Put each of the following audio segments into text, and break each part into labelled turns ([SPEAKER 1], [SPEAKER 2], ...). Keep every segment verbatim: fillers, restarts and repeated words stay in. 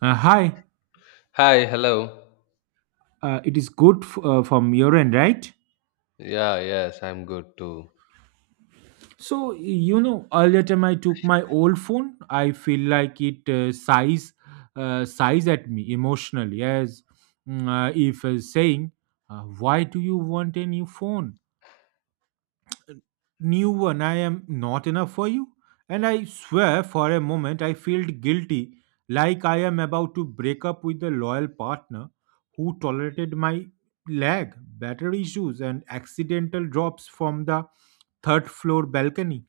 [SPEAKER 1] Uh, hi,
[SPEAKER 2] Hi, hello.
[SPEAKER 1] uh, it is good f- uh, from your end, right?
[SPEAKER 2] Yeah, yes, I'm good too.
[SPEAKER 1] So, you know, earlier time I took my old phone, I feel like it uh, sighs, uh, sighs at me emotionally, as mm, uh, if uh, saying, uh, "Why do you want a new phone? New one. I am not enough for you." And I swear for a moment I felt guilty, like I am about to break up with the loyal partner who tolerated my lag, battery issues, and accidental drops from the third floor balcony.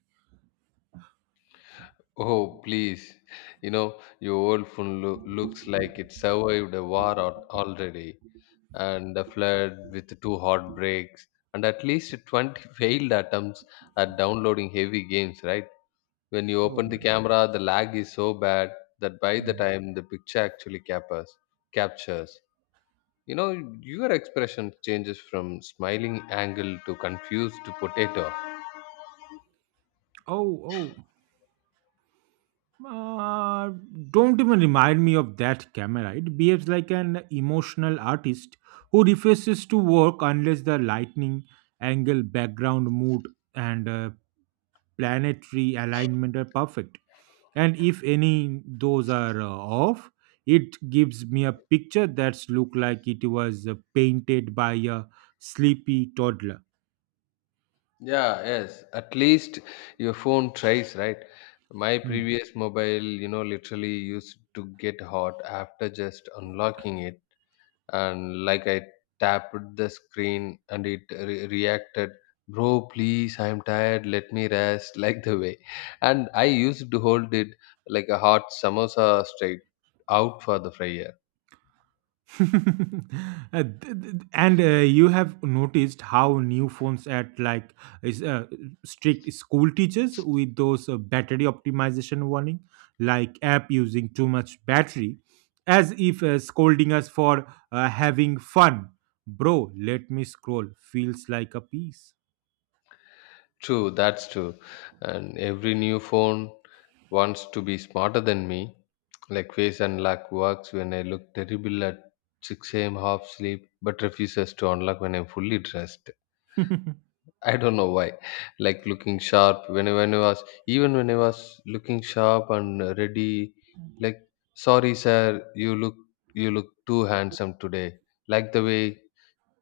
[SPEAKER 2] Oh, please. You know, your old phone loo- looks like it survived a war al- already and a flood with two hot breaks and at least twenty failed attempts at downloading heavy games, right? When you
[SPEAKER 1] Oh
[SPEAKER 2] open
[SPEAKER 1] my
[SPEAKER 2] the camera, the lag is so bad that by
[SPEAKER 1] god.
[SPEAKER 2] the
[SPEAKER 1] Hmm.
[SPEAKER 2] time the picture actually captures, captures. You know, your expression changes from smiling angle to confused to potato.
[SPEAKER 1] Oh, oh. Uh, don't even remind me of that camera. It behaves like an emotional artist who refuses to work unless the lightning, angle, background, mood, and uh, planetary alignment are perfect, and if any those are uh, off it gives me a picture that's look like it was uh, painted by a sleepy toddler.
[SPEAKER 2] Yeah, yes. At least your phone tries, right? My
[SPEAKER 1] Hmm.
[SPEAKER 2] previous mobile, you know, literally used to get hot after just unlocking it. And like I tapped the screen and it re- reacted, bro, please, I'm tired. Let me rest. Like the way. And I used to hold it like a hot samosa straight out for the fryer.
[SPEAKER 1] Uh, th- th- and uh, you have noticed how new phones at like is uh, strict school teachers with those uh, battery optimization warning, like app using too much battery, as if uh, scolding us for uh, having fun. Bro, let me scroll feels like a piece.
[SPEAKER 2] True, that's true. And every new phone wants to be smarter than me. Like face unlock works when I look terrible at six a m half sleep, but refuses to unlock when I'm fully dressed. I don't know why. Like looking sharp when I, when I was even when I was looking sharp and ready. Like sorry, sir, you look you look too handsome today. Like the way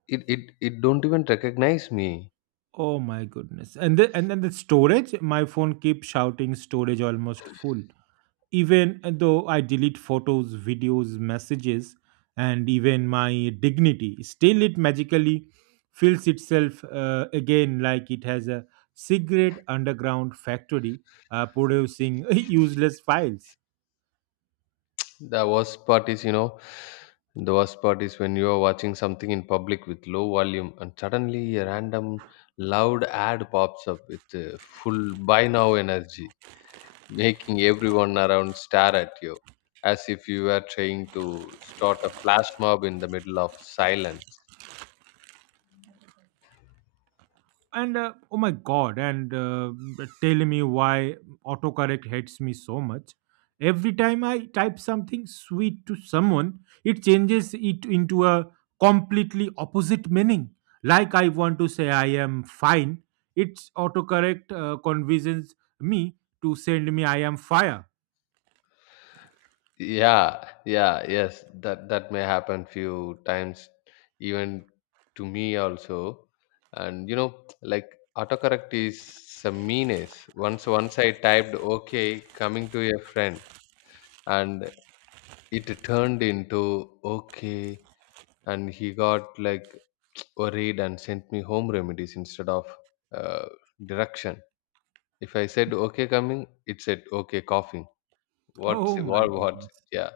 [SPEAKER 2] it it it don't even recognize me.
[SPEAKER 1] Oh my goodness. And the, and then the storage, my phone keeps shouting "storage almost full". Even though I delete photos, videos, messages, and even my dignity, still it magically fills itself uh, again like it has a secret underground factory uh, producing useless files.
[SPEAKER 2] The worst part is, you know, the worst part is when you are watching something in public with low volume and suddenly a random loud ad pops up with uh, full buy now energy, making everyone around stare at you as if you were trying to start a flash mob in the middle of silence.
[SPEAKER 1] And uh, Oh my god, and uh, tell me why autocorrect hates me so much. Every time I type something sweet to someone, it changes it into a completely opposite meaning. Like I want to say "I am fine", its autocorrect uh, convinces me to send me "I am fire".
[SPEAKER 2] yeah yeah yes, that that may happen few times even to me also. And you know, like autocorrect is some meanness. Once once I typed okay coming to a friend, and it turned into okay, and he got like worried and sent me home remedies instead of uh, direction. If I said okay coming, it said okay coughing. What's
[SPEAKER 1] Oh my
[SPEAKER 2] what what
[SPEAKER 1] goodness.
[SPEAKER 2] Yeah.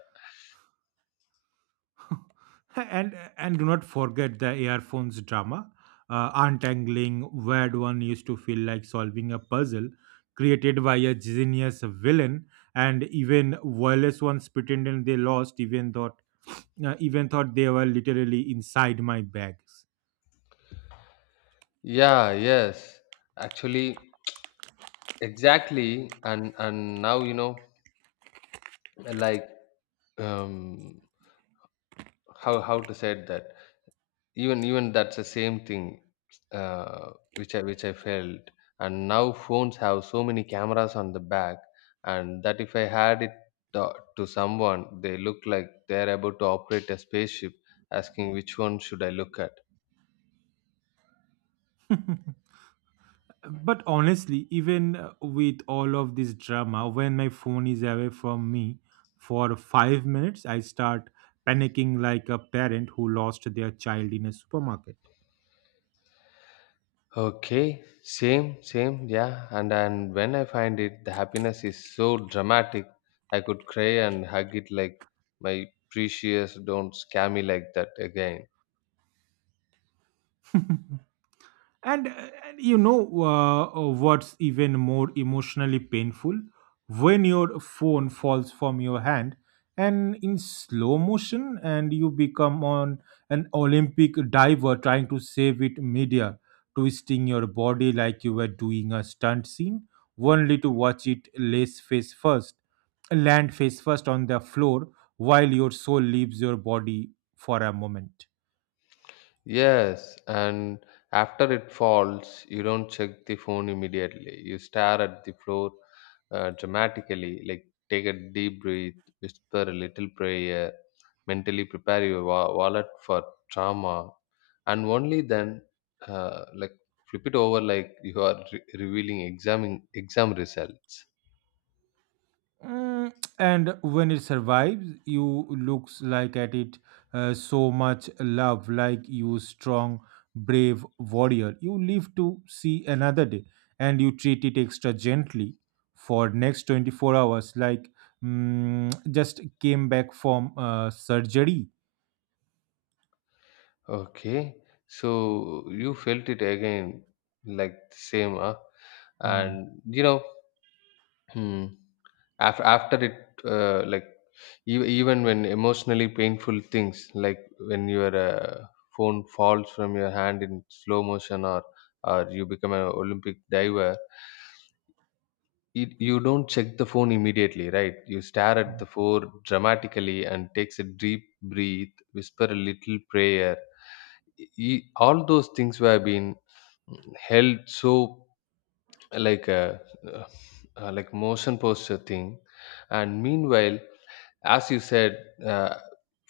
[SPEAKER 1] Huh. And and do not forget the earphones drama. Uh, untangling where one used to feel like solving a puzzle created by a genius villain, and even wireless ones pretending they lost, even thought uh, even thought they were literally inside my bags.
[SPEAKER 2] Yeah, yes. Actually, exactly. And and now you know, like um, how how to say that? Even even that's the same thing, uh, which I which I felt. And now phones have so many cameras on the back, and that if I had it to, to someone, they look like they're about to operate a spaceship, asking which one should I look at.
[SPEAKER 1] But honestly, even uh, with all of this drama, when my phone is away from me for five minutes, I start panicking like a parent who lost their child in a supermarket.
[SPEAKER 2] Okay, same, same, yeah. And and when I find it, the happiness is so dramatic. I could cry and hug it like my precious. Don't scare me like that again.
[SPEAKER 1] And uh, and you know uh, uh, what's even more emotionally painful? When your phone falls from your hand and in slow motion, and you become on an Olympic diver trying to save it media twisting your body like you were doing a stunt scene, only to watch it lace face first, land face first on the floor, while your soul leaves your body for a moment.
[SPEAKER 2] Yes, and after it falls, you don't check the phone immediately. You stare at the floor uh, dramatically, like take a deep breath, whisper a little prayer, mentally prepare your wa- wallet for trauma, and only then, uh, like flip it over, like you are re- revealing exam exam results.
[SPEAKER 1] Mm, and when it survives you looks like at it uh, so much love, like you strong brave warrior, you live to see another day, and you treat it extra gently for next twenty-four hours like mm, just came back from uh, surgery.
[SPEAKER 2] Okay, so you felt it again, like the same, huh?
[SPEAKER 1] Mm.
[SPEAKER 2] And you know. after after it uh, like ev- even when emotionally painful things like when your uh, phone falls from your hand in slow motion, or or you become an Olympic diver, it, you don't check the phone immediately, right? You stare at
[SPEAKER 1] Mm.
[SPEAKER 2] the phone dramatically and takes a deep breath, whisper a little prayer. E- all those things were being held so like a uh, uh, like motion posture thing. And meanwhile, as you said, uh,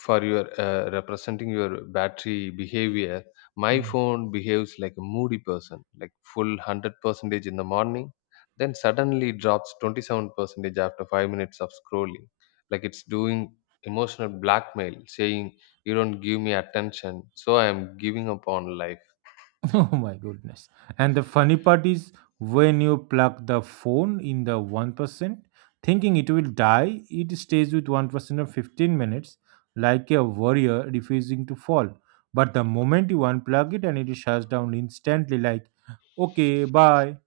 [SPEAKER 2] for your uh, representing your battery behavior, my
[SPEAKER 1] Mm.
[SPEAKER 2] phone behaves like a moody person, like full one hundred percentage in the morning, then suddenly drops twenty seven percentage after five minutes of scrolling, like it's doing emotional blackmail, saying you don't give me attention so I am giving up on life.
[SPEAKER 1] Oh my goodness. And the funny part is when you plug the phone in the one percent, thinking it will die, it stays with one percent of fifteen minutes, like a warrior refusing to fall. But the moment you unplug it and it shuts down instantly, like, okay, bye.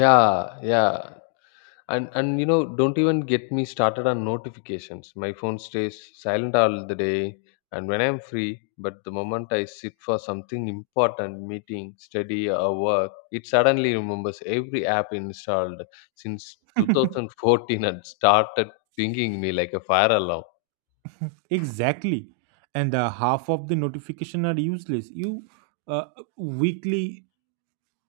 [SPEAKER 2] Yeah, yeah. And and you know, don't even get me started on notifications. My phone stays silent all the day and when I'm free, but the moment I sit for something important, meeting, study or work, it suddenly remembers every app installed since two thousand fourteen and started pinging me like a fire alarm.
[SPEAKER 1] Exactly. And the half of the notification are useless. You uh, Weekly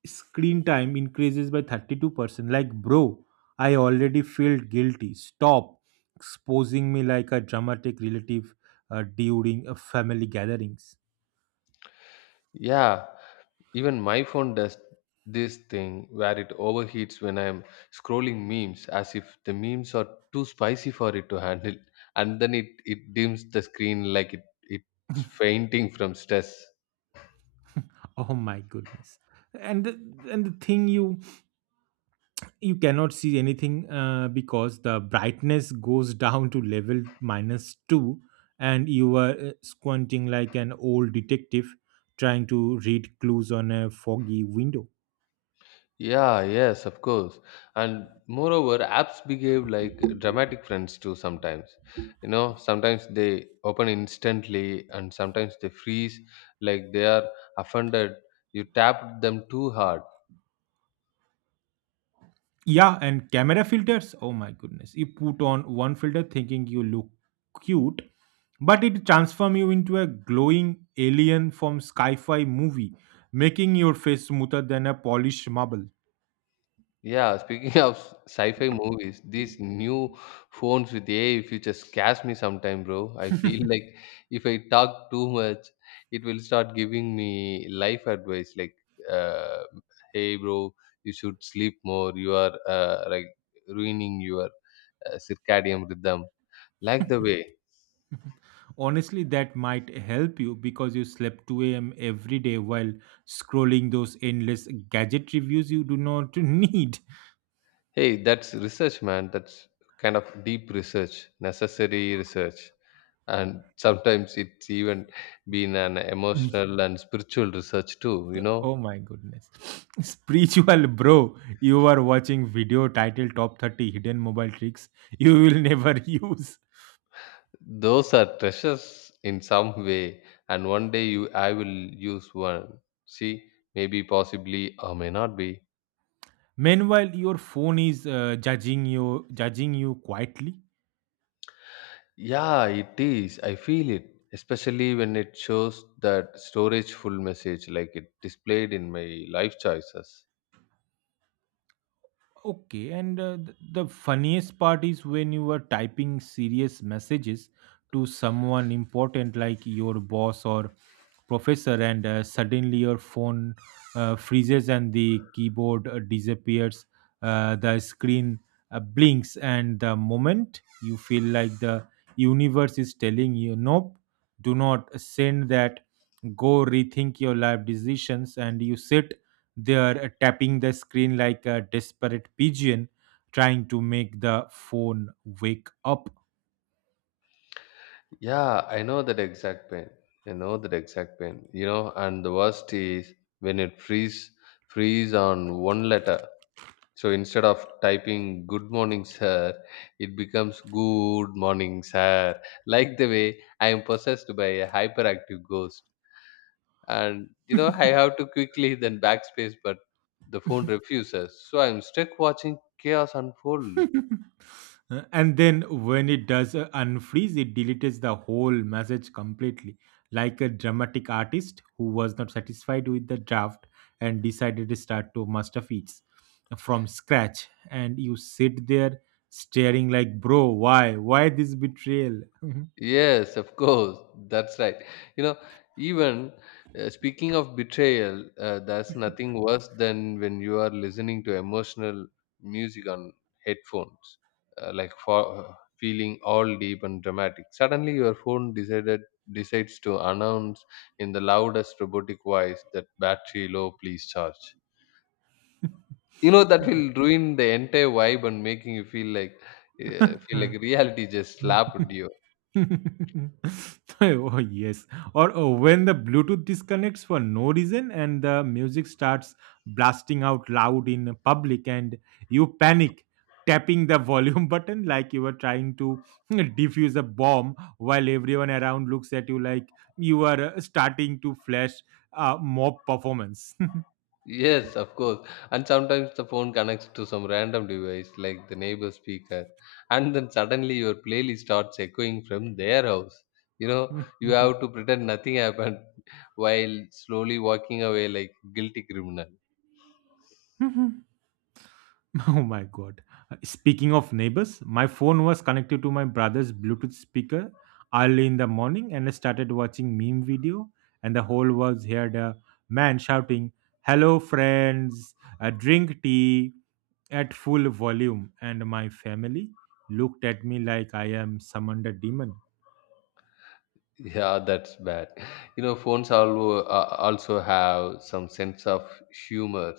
[SPEAKER 1] screen time increases by thirty-two percent. Like, bro, I already felt guilty. Stop exposing me like a dramatic relative uh, during a family gatherings.
[SPEAKER 2] Yeah, even my phone does this thing where it overheats when I'm scrolling memes as if the memes are too spicy for it to handle. And then it, it dims the screen like it, it's fainting from stress.
[SPEAKER 1] Oh my goodness. And the, and the thing you you cannot see anything uh, because the brightness goes down to level minus two, and you are uh, squinting like an old detective trying to read clues on a foggy window.
[SPEAKER 2] Yeah, yes, of course. And moreover, apps behave like dramatic friends too sometimes. You know, sometimes they open instantly and sometimes they freeze like they are offended. You tapped them too hard.
[SPEAKER 1] Yeah, and camera filters. Oh my goodness. You put on one filter thinking you look cute, but it transforms you into a glowing alien from sci-fi movie, making your face smoother than a polished marble.
[SPEAKER 2] Yeah, speaking of sci-fi movies, these new phones with A I features scares me sometime, bro. I feel like if I talk too much, it will start giving me life advice like, uh, "Hey, bro, you should sleep more. You are uh, like ruining your uh, circadian rhythm." Like the way.
[SPEAKER 1] Honestly, that might help you because you slept two a m every day while scrolling those endless gadget reviews you do not need.
[SPEAKER 2] Hey, that's research, man. That's kind of deep research, necessary research. And sometimes it's even been an emotional and spiritual research too, you know.
[SPEAKER 1] Oh my goodness. Spiritual bro, you are watching video titled Top thirty Hidden Mobile Tricks You Will Never Use.
[SPEAKER 2] Those are treasures in some way, and one day you I will use one. See, maybe possibly or may not be.
[SPEAKER 1] Meanwhile, your phone is uh, judging you judging you quietly.
[SPEAKER 2] Yeah, it is. I feel it, especially when it shows that storage full message like it displayed in my life choices.
[SPEAKER 1] Okay, and uh, th- the funniest part is when you are typing serious messages to someone important like your boss or professor, and uh, suddenly your phone uh, freezes and the keyboard uh, disappears, uh, the screen uh, blinks, and the moment you feel like the universe is telling you, "Nope, do not send that, go rethink your life decisions," and you sit they are uh, tapping the screen like a desperate pigeon trying to make the phone wake up.
[SPEAKER 2] Yeah, I know that exact pain. I know that exact pain. You know, and the worst is when it freeze freeze on one letter. So instead of typing good morning sir, it becomes good morning sir. Like the way I am possessed by a hyperactive ghost. And you know, I have to quickly then backspace, but the phone refuses. So I'm stuck watching chaos unfold.
[SPEAKER 1] Uh, and then when it does uh, unfreeze, it deletes the whole message completely, like a dramatic artist who was not satisfied with the draft and decided to start to master feats from scratch. And you sit there staring like, bro, why? Why this betrayal?
[SPEAKER 2] Yes, of course. That's right. You know, even uh, speaking of betrayal, uh, there's nothing worse than when you are listening to emotional music on headphones, uh, like for uh, feeling all deep and dramatic. Suddenly, your phone decided decides to announce in the loudest robotic voice that battery low, please charge. You know that
[SPEAKER 1] But-
[SPEAKER 2] will ruin the entire vibe and making you feel like uh, feel like reality just slapped you.
[SPEAKER 1] oh, yes. Or oh, when the bluetooth disconnects for no reason and the music starts blasting out loud in public, and you panic tapping the volume button like you were trying to defuse a bomb while everyone around looks at you like you are uh, starting to flash a mob performance.
[SPEAKER 2] Yes, of course. And sometimes the phone connects to some random device like the neighbor speaker, and then suddenly your playlist starts echoing from their house. You know, you have to pretend nothing happened while slowly walking away like guilty criminal.
[SPEAKER 1] Oh my god. Uh, Speaking of neighbors, my phone was connected to my brother's Bluetooth speaker early in the morning and I started watching meme video and the whole was heard a man shouting, "Hello friends, uh, drink tea," at full volume and my family looked at me like I am summoned a demon.
[SPEAKER 2] Yeah, that's bad. You know, phones also uh, also have some sense of humor.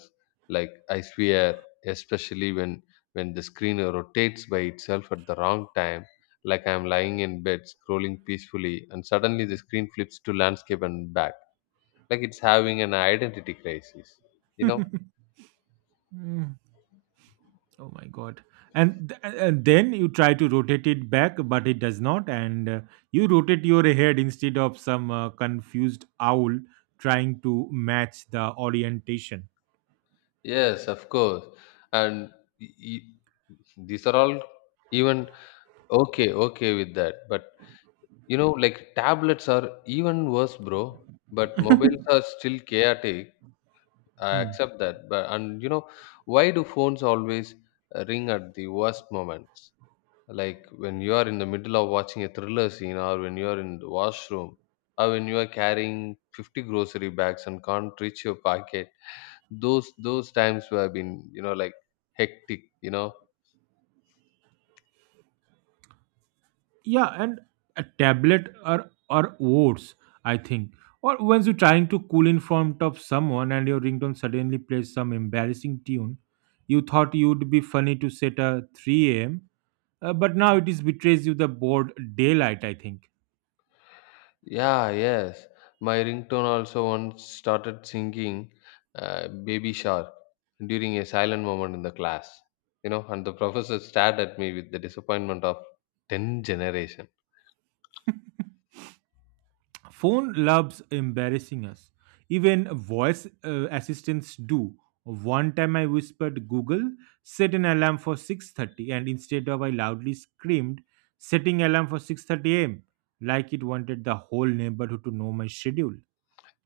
[SPEAKER 2] Like I swear, especially when when the screen rotates by itself at the wrong time. Like I'm lying in bed scrolling peacefully, and suddenly the screen flips to landscape and back. Like it's having an identity crisis. You know?
[SPEAKER 1] Mm. Oh my god! And th- and then you try to rotate it back, but it does not, and uh, you rotate your head instead of some uh, confused owl trying to match the orientation.
[SPEAKER 2] Yes, of course. And y- y- these are all even okay, okay with that, but you know, like tablets are even worse, bro. But mobiles are still chaotic. I
[SPEAKER 1] Hmm.
[SPEAKER 2] accept that. But and you know, why do phones always uh, ring at the worst moments? Like when you are in the middle of watching a thriller scene, or when you are in the washroom, or when you are carrying fifty grocery bags and can't reach your pocket. Those those times have been you know like hectic. You know,
[SPEAKER 1] Yeah, and a tablet or or words, I think. Or once you're trying to cool in front of someone and your ringtone suddenly plays some embarrassing tune, you thought you'd be funny to set a three a m, uh, but now it is betrays you the bored daylight, I think.
[SPEAKER 2] yeah, yes. My ringtone also once started singing uh, Baby Shark during a silent moment in the class. You know, and the professor stared at me with the disappointment of ten generation.
[SPEAKER 1] Phone loves embarrassing us. Even voice uh, assistants do. One time I whispered, "Google, set an alarm for six thirty," and instead of I loudly screamed, "setting alarm for six thirty a m," like it wanted the whole neighborhood to know my schedule.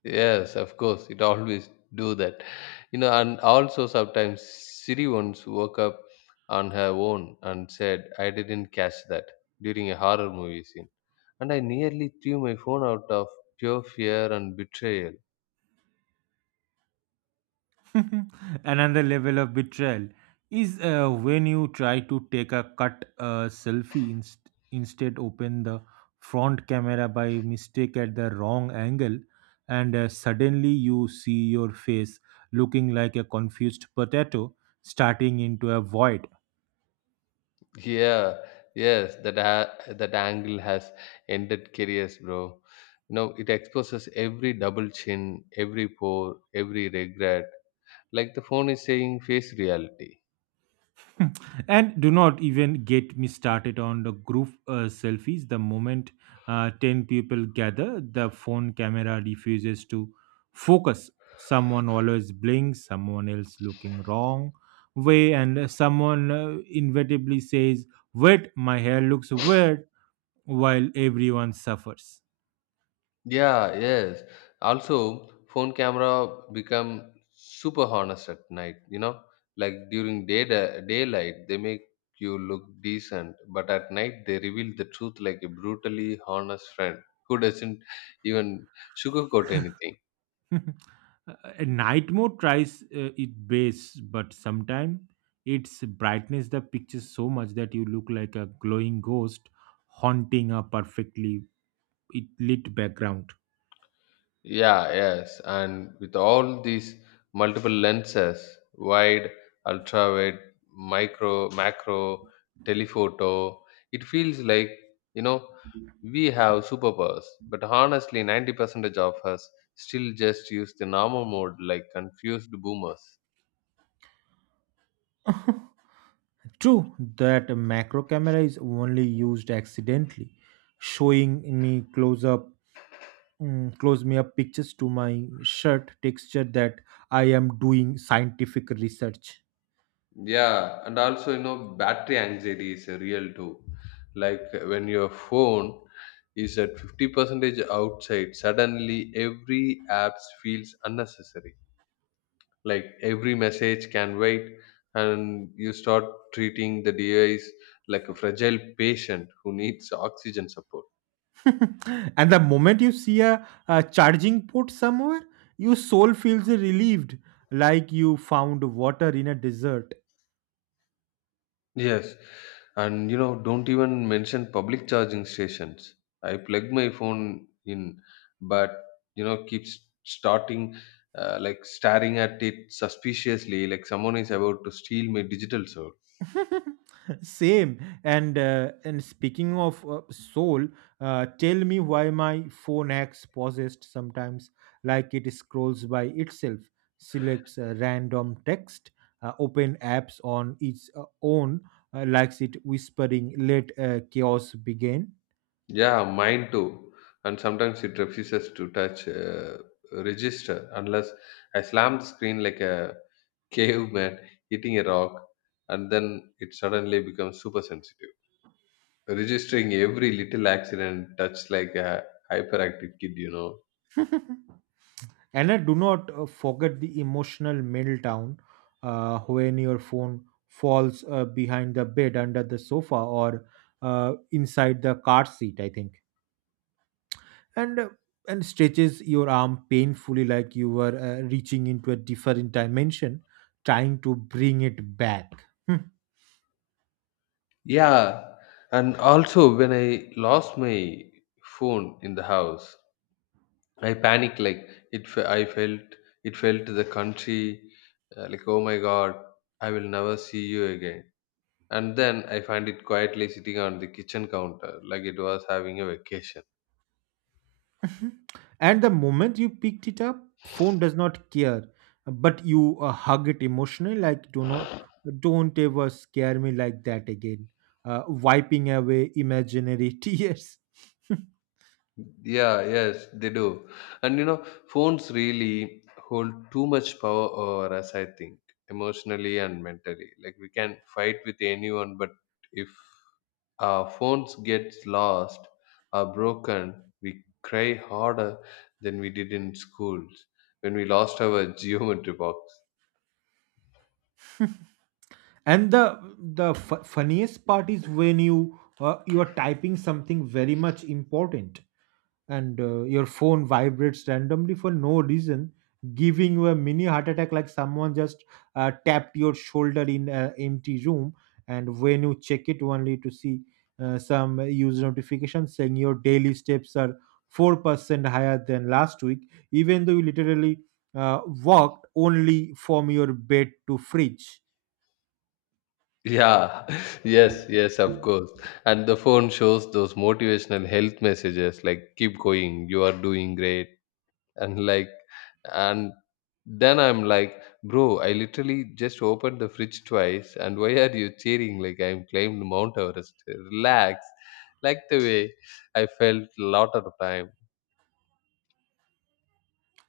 [SPEAKER 2] Yes, of course, it always do that. You know, and also sometimes Siri once woke up on her own and said, I didn't catch that during a horror movie scene. And I nearly threw my phone out of pure fear and betrayal.
[SPEAKER 1] Another level of betrayal is uh, when you try to take a cut uh, selfie inst- instead open the front camera by mistake at the wrong angle, and uh, suddenly you see your face looking like a confused potato starting into a void.
[SPEAKER 2] Yeah, yes, that a- that angle has ended careers, bro. No, it exposes every double chin, every pore, every regret. Like the phone is saying, face reality.
[SPEAKER 1] And do not even get me started on the group uh, selfies. The moment uh, ten people gather, the phone camera refuses to focus. Someone always blinks, someone else looking wrong way, and someone uh, inevitably says, "Wait, my hair looks weird," while everyone suffers.
[SPEAKER 2] Yeah, yes. Also, phone camera become super honest at night. You know, like during day daylight, they make you look decent, but at night they reveal the truth like a brutally honest friend who doesn't even sugarcoat anything.
[SPEAKER 1] A night mode tries uh, its best, but sometimes its brightness the picture so much that you look like a glowing ghost haunting a perfectly it- lit background.
[SPEAKER 2] Yeah, yes. And with all these multiple lenses, wide, ultra wide, micro, macro, telephoto, it feels like, you know, we have superpowers. But honestly, ninety percent of us still just use the normal mode like confused boomers.
[SPEAKER 1] True that a macro camera is only used accidentally, showing me close up, mm, close me up pictures to my shirt texture that I am doing scientific research.
[SPEAKER 2] Yeah, and also, you know, battery anxiety is a real too. Like when your phone is at fifty percentage outside, suddenly every apps feels unnecessary. Like every message can wait, and you start treating the device like a fragile patient who needs oxygen support.
[SPEAKER 1] And the moment you see a, a charging port somewhere, your soul feels relieved, like you found water in a desert.
[SPEAKER 2] Yes, and you know, don't even mention public charging stations. I plug my phone in, but you know, keeps starting uh, like staring at it suspiciously, like someone is about to steal my digital soul.
[SPEAKER 1] Same. And uh, and speaking of uh, soul, uh, tell me why my phone acts possessed sometimes, like it scrolls by itself, selects a random text, uh, open apps on its uh, own, uh, likes it whispering, "Let uh, chaos begin."
[SPEAKER 2] Yeah, mine too. And sometimes it refuses to touch uh, register unless I slam the screen like a caveman hitting a rock, and then it suddenly becomes super sensitive. Registering every little accident touch like a hyperactive kid you know
[SPEAKER 1] And I do not uh, forget the emotional meltdown uh, when your phone falls uh, behind the bed, under the sofa, or uh, inside the car seat, I think. And uh, and stretches your arm painfully like you were uh, reaching into a different dimension, trying to bring it back.
[SPEAKER 2] Yeah, and also when I lost my phone in the house, I panicked like it fe- I felt it felt the country, uh, like, oh my god, I will never see you again. And then I find it quietly sitting on the kitchen counter like it was having a vacation.
[SPEAKER 1] And the moment you picked it up phone does not care, but you uh, hug it emotionally like, do not "Don't ever scare me like that again," uh, wiping away imaginary tears.
[SPEAKER 2] Yeah, yes, they do. And you know, phones really hold too much power over us, I think, emotionally and mentally. Like we can fight with anyone, but if our phones get lost or broken, we cry harder than we did in schools when we lost our geometry box.
[SPEAKER 1] And the the f- funniest part is when you uh, you are typing something very much important, and uh, your phone vibrates randomly for no reason, giving you a mini heart attack like someone just uh, tapped your shoulder in an empty room. And when you check it only to see uh, some user notification saying your daily steps are four percent higher than last week, even though you literally uh, walked only from your bed to fridge.
[SPEAKER 2] Yeah, yes, yes, of course. And the phone shows those motivational health messages like keep going, you are doing great and like and then I'm like, bro, I literally just opened the fridge twice and why are you cheering like I'm climbed Mount Everest? Relax. Like the way I felt a lot of the time.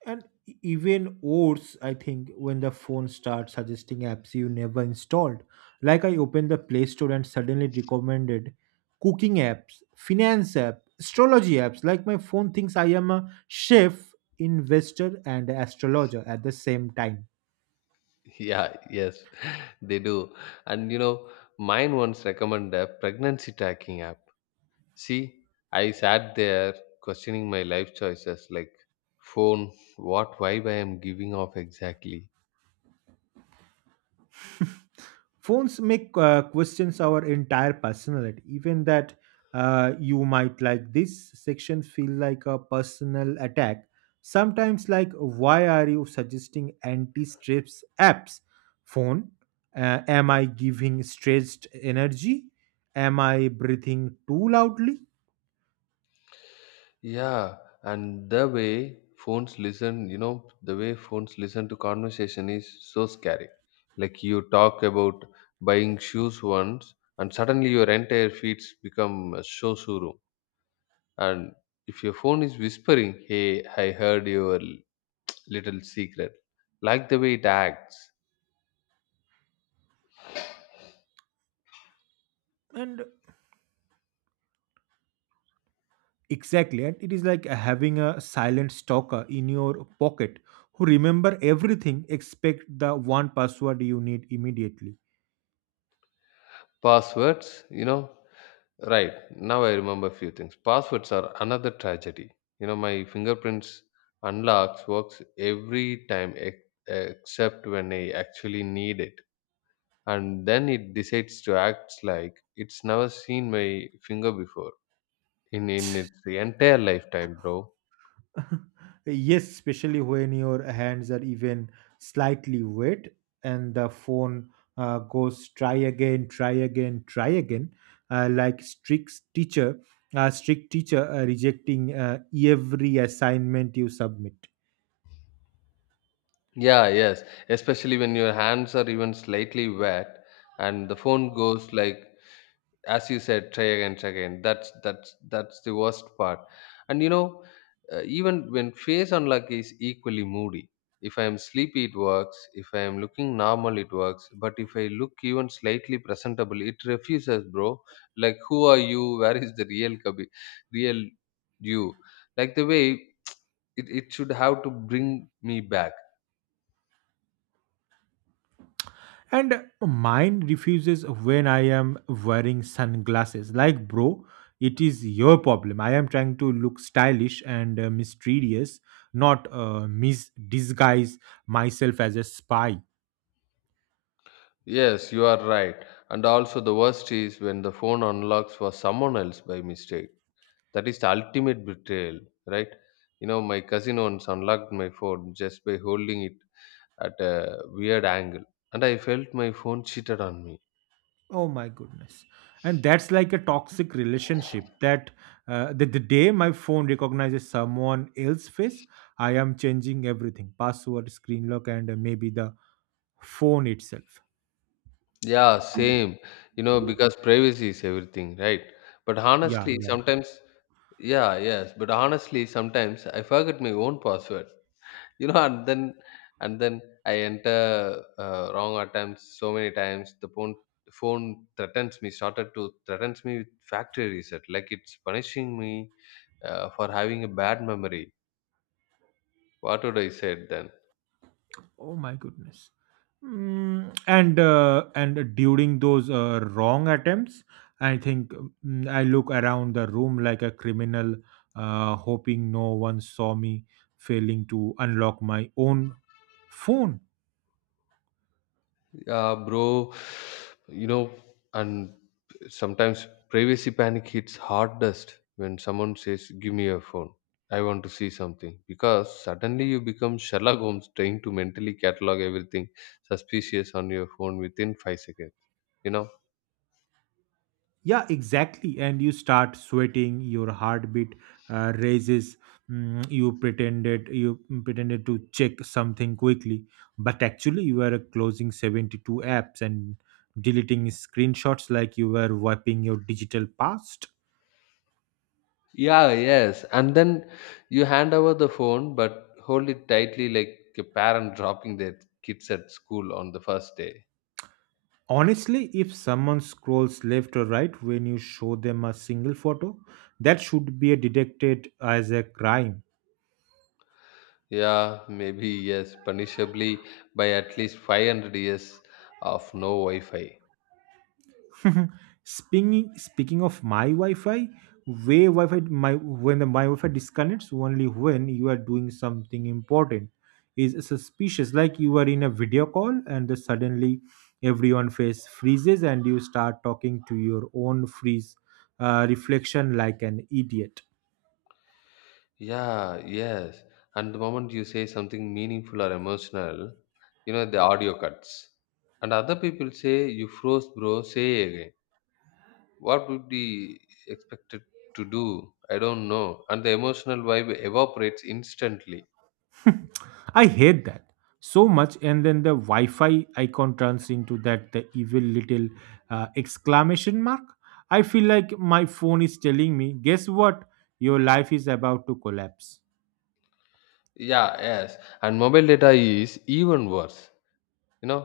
[SPEAKER 1] And e- even worse, I think, when the phone starts suggesting apps you never installed. Like I opened the Play Store and suddenly recommended cooking apps, finance app, astrology apps. Like my phone thinks I am a chef, investor, and astrologer at the same time.
[SPEAKER 2] Yeah, yes, they do. And you know, mine once recommended a pregnancy tracking app. See, I sat there questioning my life choices like, phone, what vibe I am giving off exactly?
[SPEAKER 1] Phones make uh, questions our entire personality, even that uh, you might like this section feel like a personal attack. Sometimes, like, why are you suggesting anti-stress apps? Phone, uh, am I giving stretched energy? Am I breathing too loudly?
[SPEAKER 2] Yeah, and the way phones listen, you know, the way phones listen to conversation is so scary. Like you talk about buying shoes once, and suddenly your entire feeds become a show showroom. And if your phone is whispering, "Hey, I heard your l- little secret," like the way it acts.
[SPEAKER 1] And exactly, and it is like having a silent stalker in your pocket who remember everything except the one password you need immediately.
[SPEAKER 2] Passwords, you know. Right. Now I remember few things. Passwords are another tragedy. You know, my fingerprints unlocks works every time ex- except when I actually need it. And then it decides to act like it's never seen my finger before in, in its entire lifetime, bro.
[SPEAKER 1] Yes, especially when your hands are even slightly wet and the phone uh, goes try again, try again, try again, uh, like strict teacher, uh, strict teacher uh, rejecting uh, every assignment you submit.
[SPEAKER 2] Yeah, yes. Especially when your hands are even slightly wet and the phone goes like, as you said, try again, try again. That's that's that's the worst part. And you know, uh, even when face unlock is equally moody, if I am sleepy it works, if I am looking normal it works, but if I look even slightly presentable it refuses, bro. Like who are you? Where is the real kabi, real you? Like the way it, it should have to bring me back.
[SPEAKER 1] And mine refuses when I am wearing sunglasses. Like, bro, it is your problem. I am trying to look stylish and uh, mysterious, not uh, mis- disguise myself as a spy.
[SPEAKER 2] Yes, you are right. And also the worst is when the phone unlocks for someone else by mistake. That is the ultimate betrayal, right? You know, my cousin once unlocked my phone just by holding it at a weird angle, and I felt my phone cheated on me.
[SPEAKER 1] Oh my goodness. And that's like a toxic relationship that uh, the, the day my phone recognizes someone else's face, I am changing everything password, screen lock, and uh, maybe the phone itself.
[SPEAKER 2] Yeah, same. You know, because privacy is everything, right? But
[SPEAKER 1] Yeah,
[SPEAKER 2] honestly,
[SPEAKER 1] yeah.
[SPEAKER 2] sometimes, yeah, yes. But honestly, sometimes I forget my own password. You know, and then and then I enter uh, wrong attempts so many times. The phone phone threatens me, started to threatens me with factory reset, like it's punishing me uh, for having a bad memory. What would I said then?
[SPEAKER 1] Oh my goodness. Mm, and uh, and during those uh, wrong attempts, I think mm, I look around the room like a criminal, uh, hoping no one saw me failing to unlock my own phone.
[SPEAKER 2] Yeah, bro, you know, and sometimes privacy panic hits hardest when someone says, "Give me your phone. I want to see something." Because suddenly you become Sherlock Holmes, trying to mentally catalog everything suspicious on your phone within five seconds. You know.
[SPEAKER 1] Yeah, exactly. And you start sweating, your heartbeat uh, raises. Mm, you pretended you pretended to check something quickly, but actually you were closing seventy-two apps and deleting screenshots like you were wiping your digital past.
[SPEAKER 2] Yeah, yes. And then you hand over the phone, but hold it tightly like a parent dropping their kids at school on the first day.
[SPEAKER 1] Honestly, if someone scrolls left or right when you show them a single photo, that should be detected as a crime.
[SPEAKER 2] Yeah, maybe yes, punishably by at least five hundred years of no Wi Fi.
[SPEAKER 1] Speaking speaking of my Wi-Fi, way Wi-Fi my when the my Wi-Fi disconnects only when you are doing something important is suspicious. Like you are in a video call and then suddenly everyone face freezes and you start talking to your own freeze uh, reflection like an idiot.
[SPEAKER 2] Yeah, yes. And the moment you say something meaningful or emotional, you know, the audio cuts. And other people say, you froze, bro, say again. What would be expected to do? I don't know. And the emotional vibe evaporates instantly.
[SPEAKER 1] I hate that so much. And then the Wi Fi icon turns into that the evil little uh, exclamation mark. I feel like my phone is telling me, "guess what? Your life is about to collapse."
[SPEAKER 2] Yeah, yes. And mobile data is even worse. You know,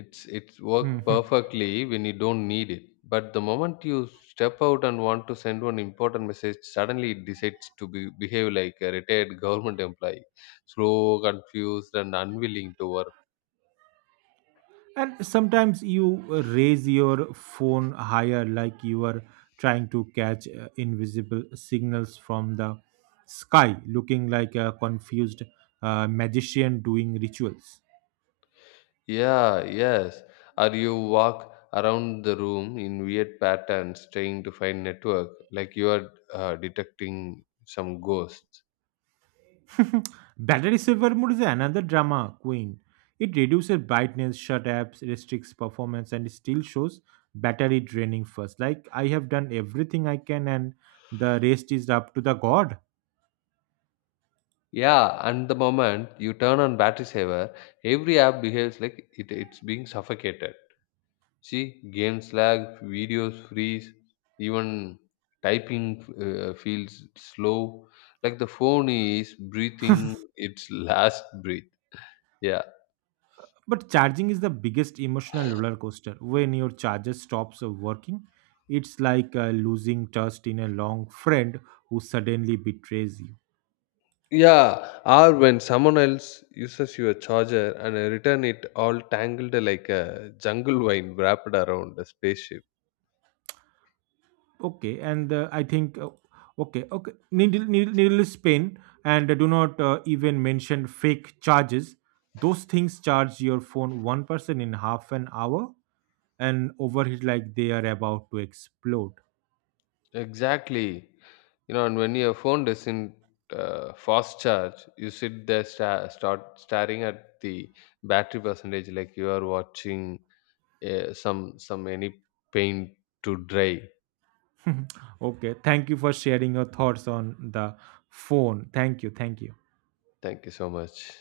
[SPEAKER 2] it's it's work
[SPEAKER 1] Mhm.
[SPEAKER 2] perfectly when you don't need it, but the moment you step out and want to send one important message, suddenly it decides to be, behave like a retired government employee, slow, confused and unwilling to work.
[SPEAKER 1] And sometimes you uh, raise your phone higher, like you are trying to catch uh, invisible signals from the sky, looking like a confused uh, magician doing rituals.
[SPEAKER 2] Yeah, yes. Or you walk around the room in weird patterns trying to find network like you are uh, detecting some ghosts.
[SPEAKER 1] Battery saver mode is another drama queen. It reduces brightness, shut apps, restricts performance, and still shows battery draining first. Like I have done everything I can, and the rest is up to the god.
[SPEAKER 2] Yeah, and the moment you turn on battery saver, every app behaves like it, it's being suffocated. See, games lag, videos freeze, even typing uh, feels slow. Like the phone is breathing its last breath. Yeah.
[SPEAKER 1] But charging is the biggest emotional roller coaster. When your charger stops working, it's like uh, losing trust in a long friend who suddenly betrays you.
[SPEAKER 2] Yeah, or when someone else uses your charger and I return it all tangled like a jungle vine wrapped around a spaceship.
[SPEAKER 1] Okay, and uh, I think uh, okay, okay, needle, needle, needless pain, and uh, do not uh, even mention fake charges. Those things charge your phone one percent in half an hour and overheat like they are about to explode.
[SPEAKER 2] Exactly. You know, and when your phone doesn't uh, fast charge, you sit there sta- start staring at the battery percentage like you are watching eh, some some any paint to dry.
[SPEAKER 1] Okay, thank you for sharing your thoughts on the phone. Thank you, thank you.
[SPEAKER 2] Thank you so much.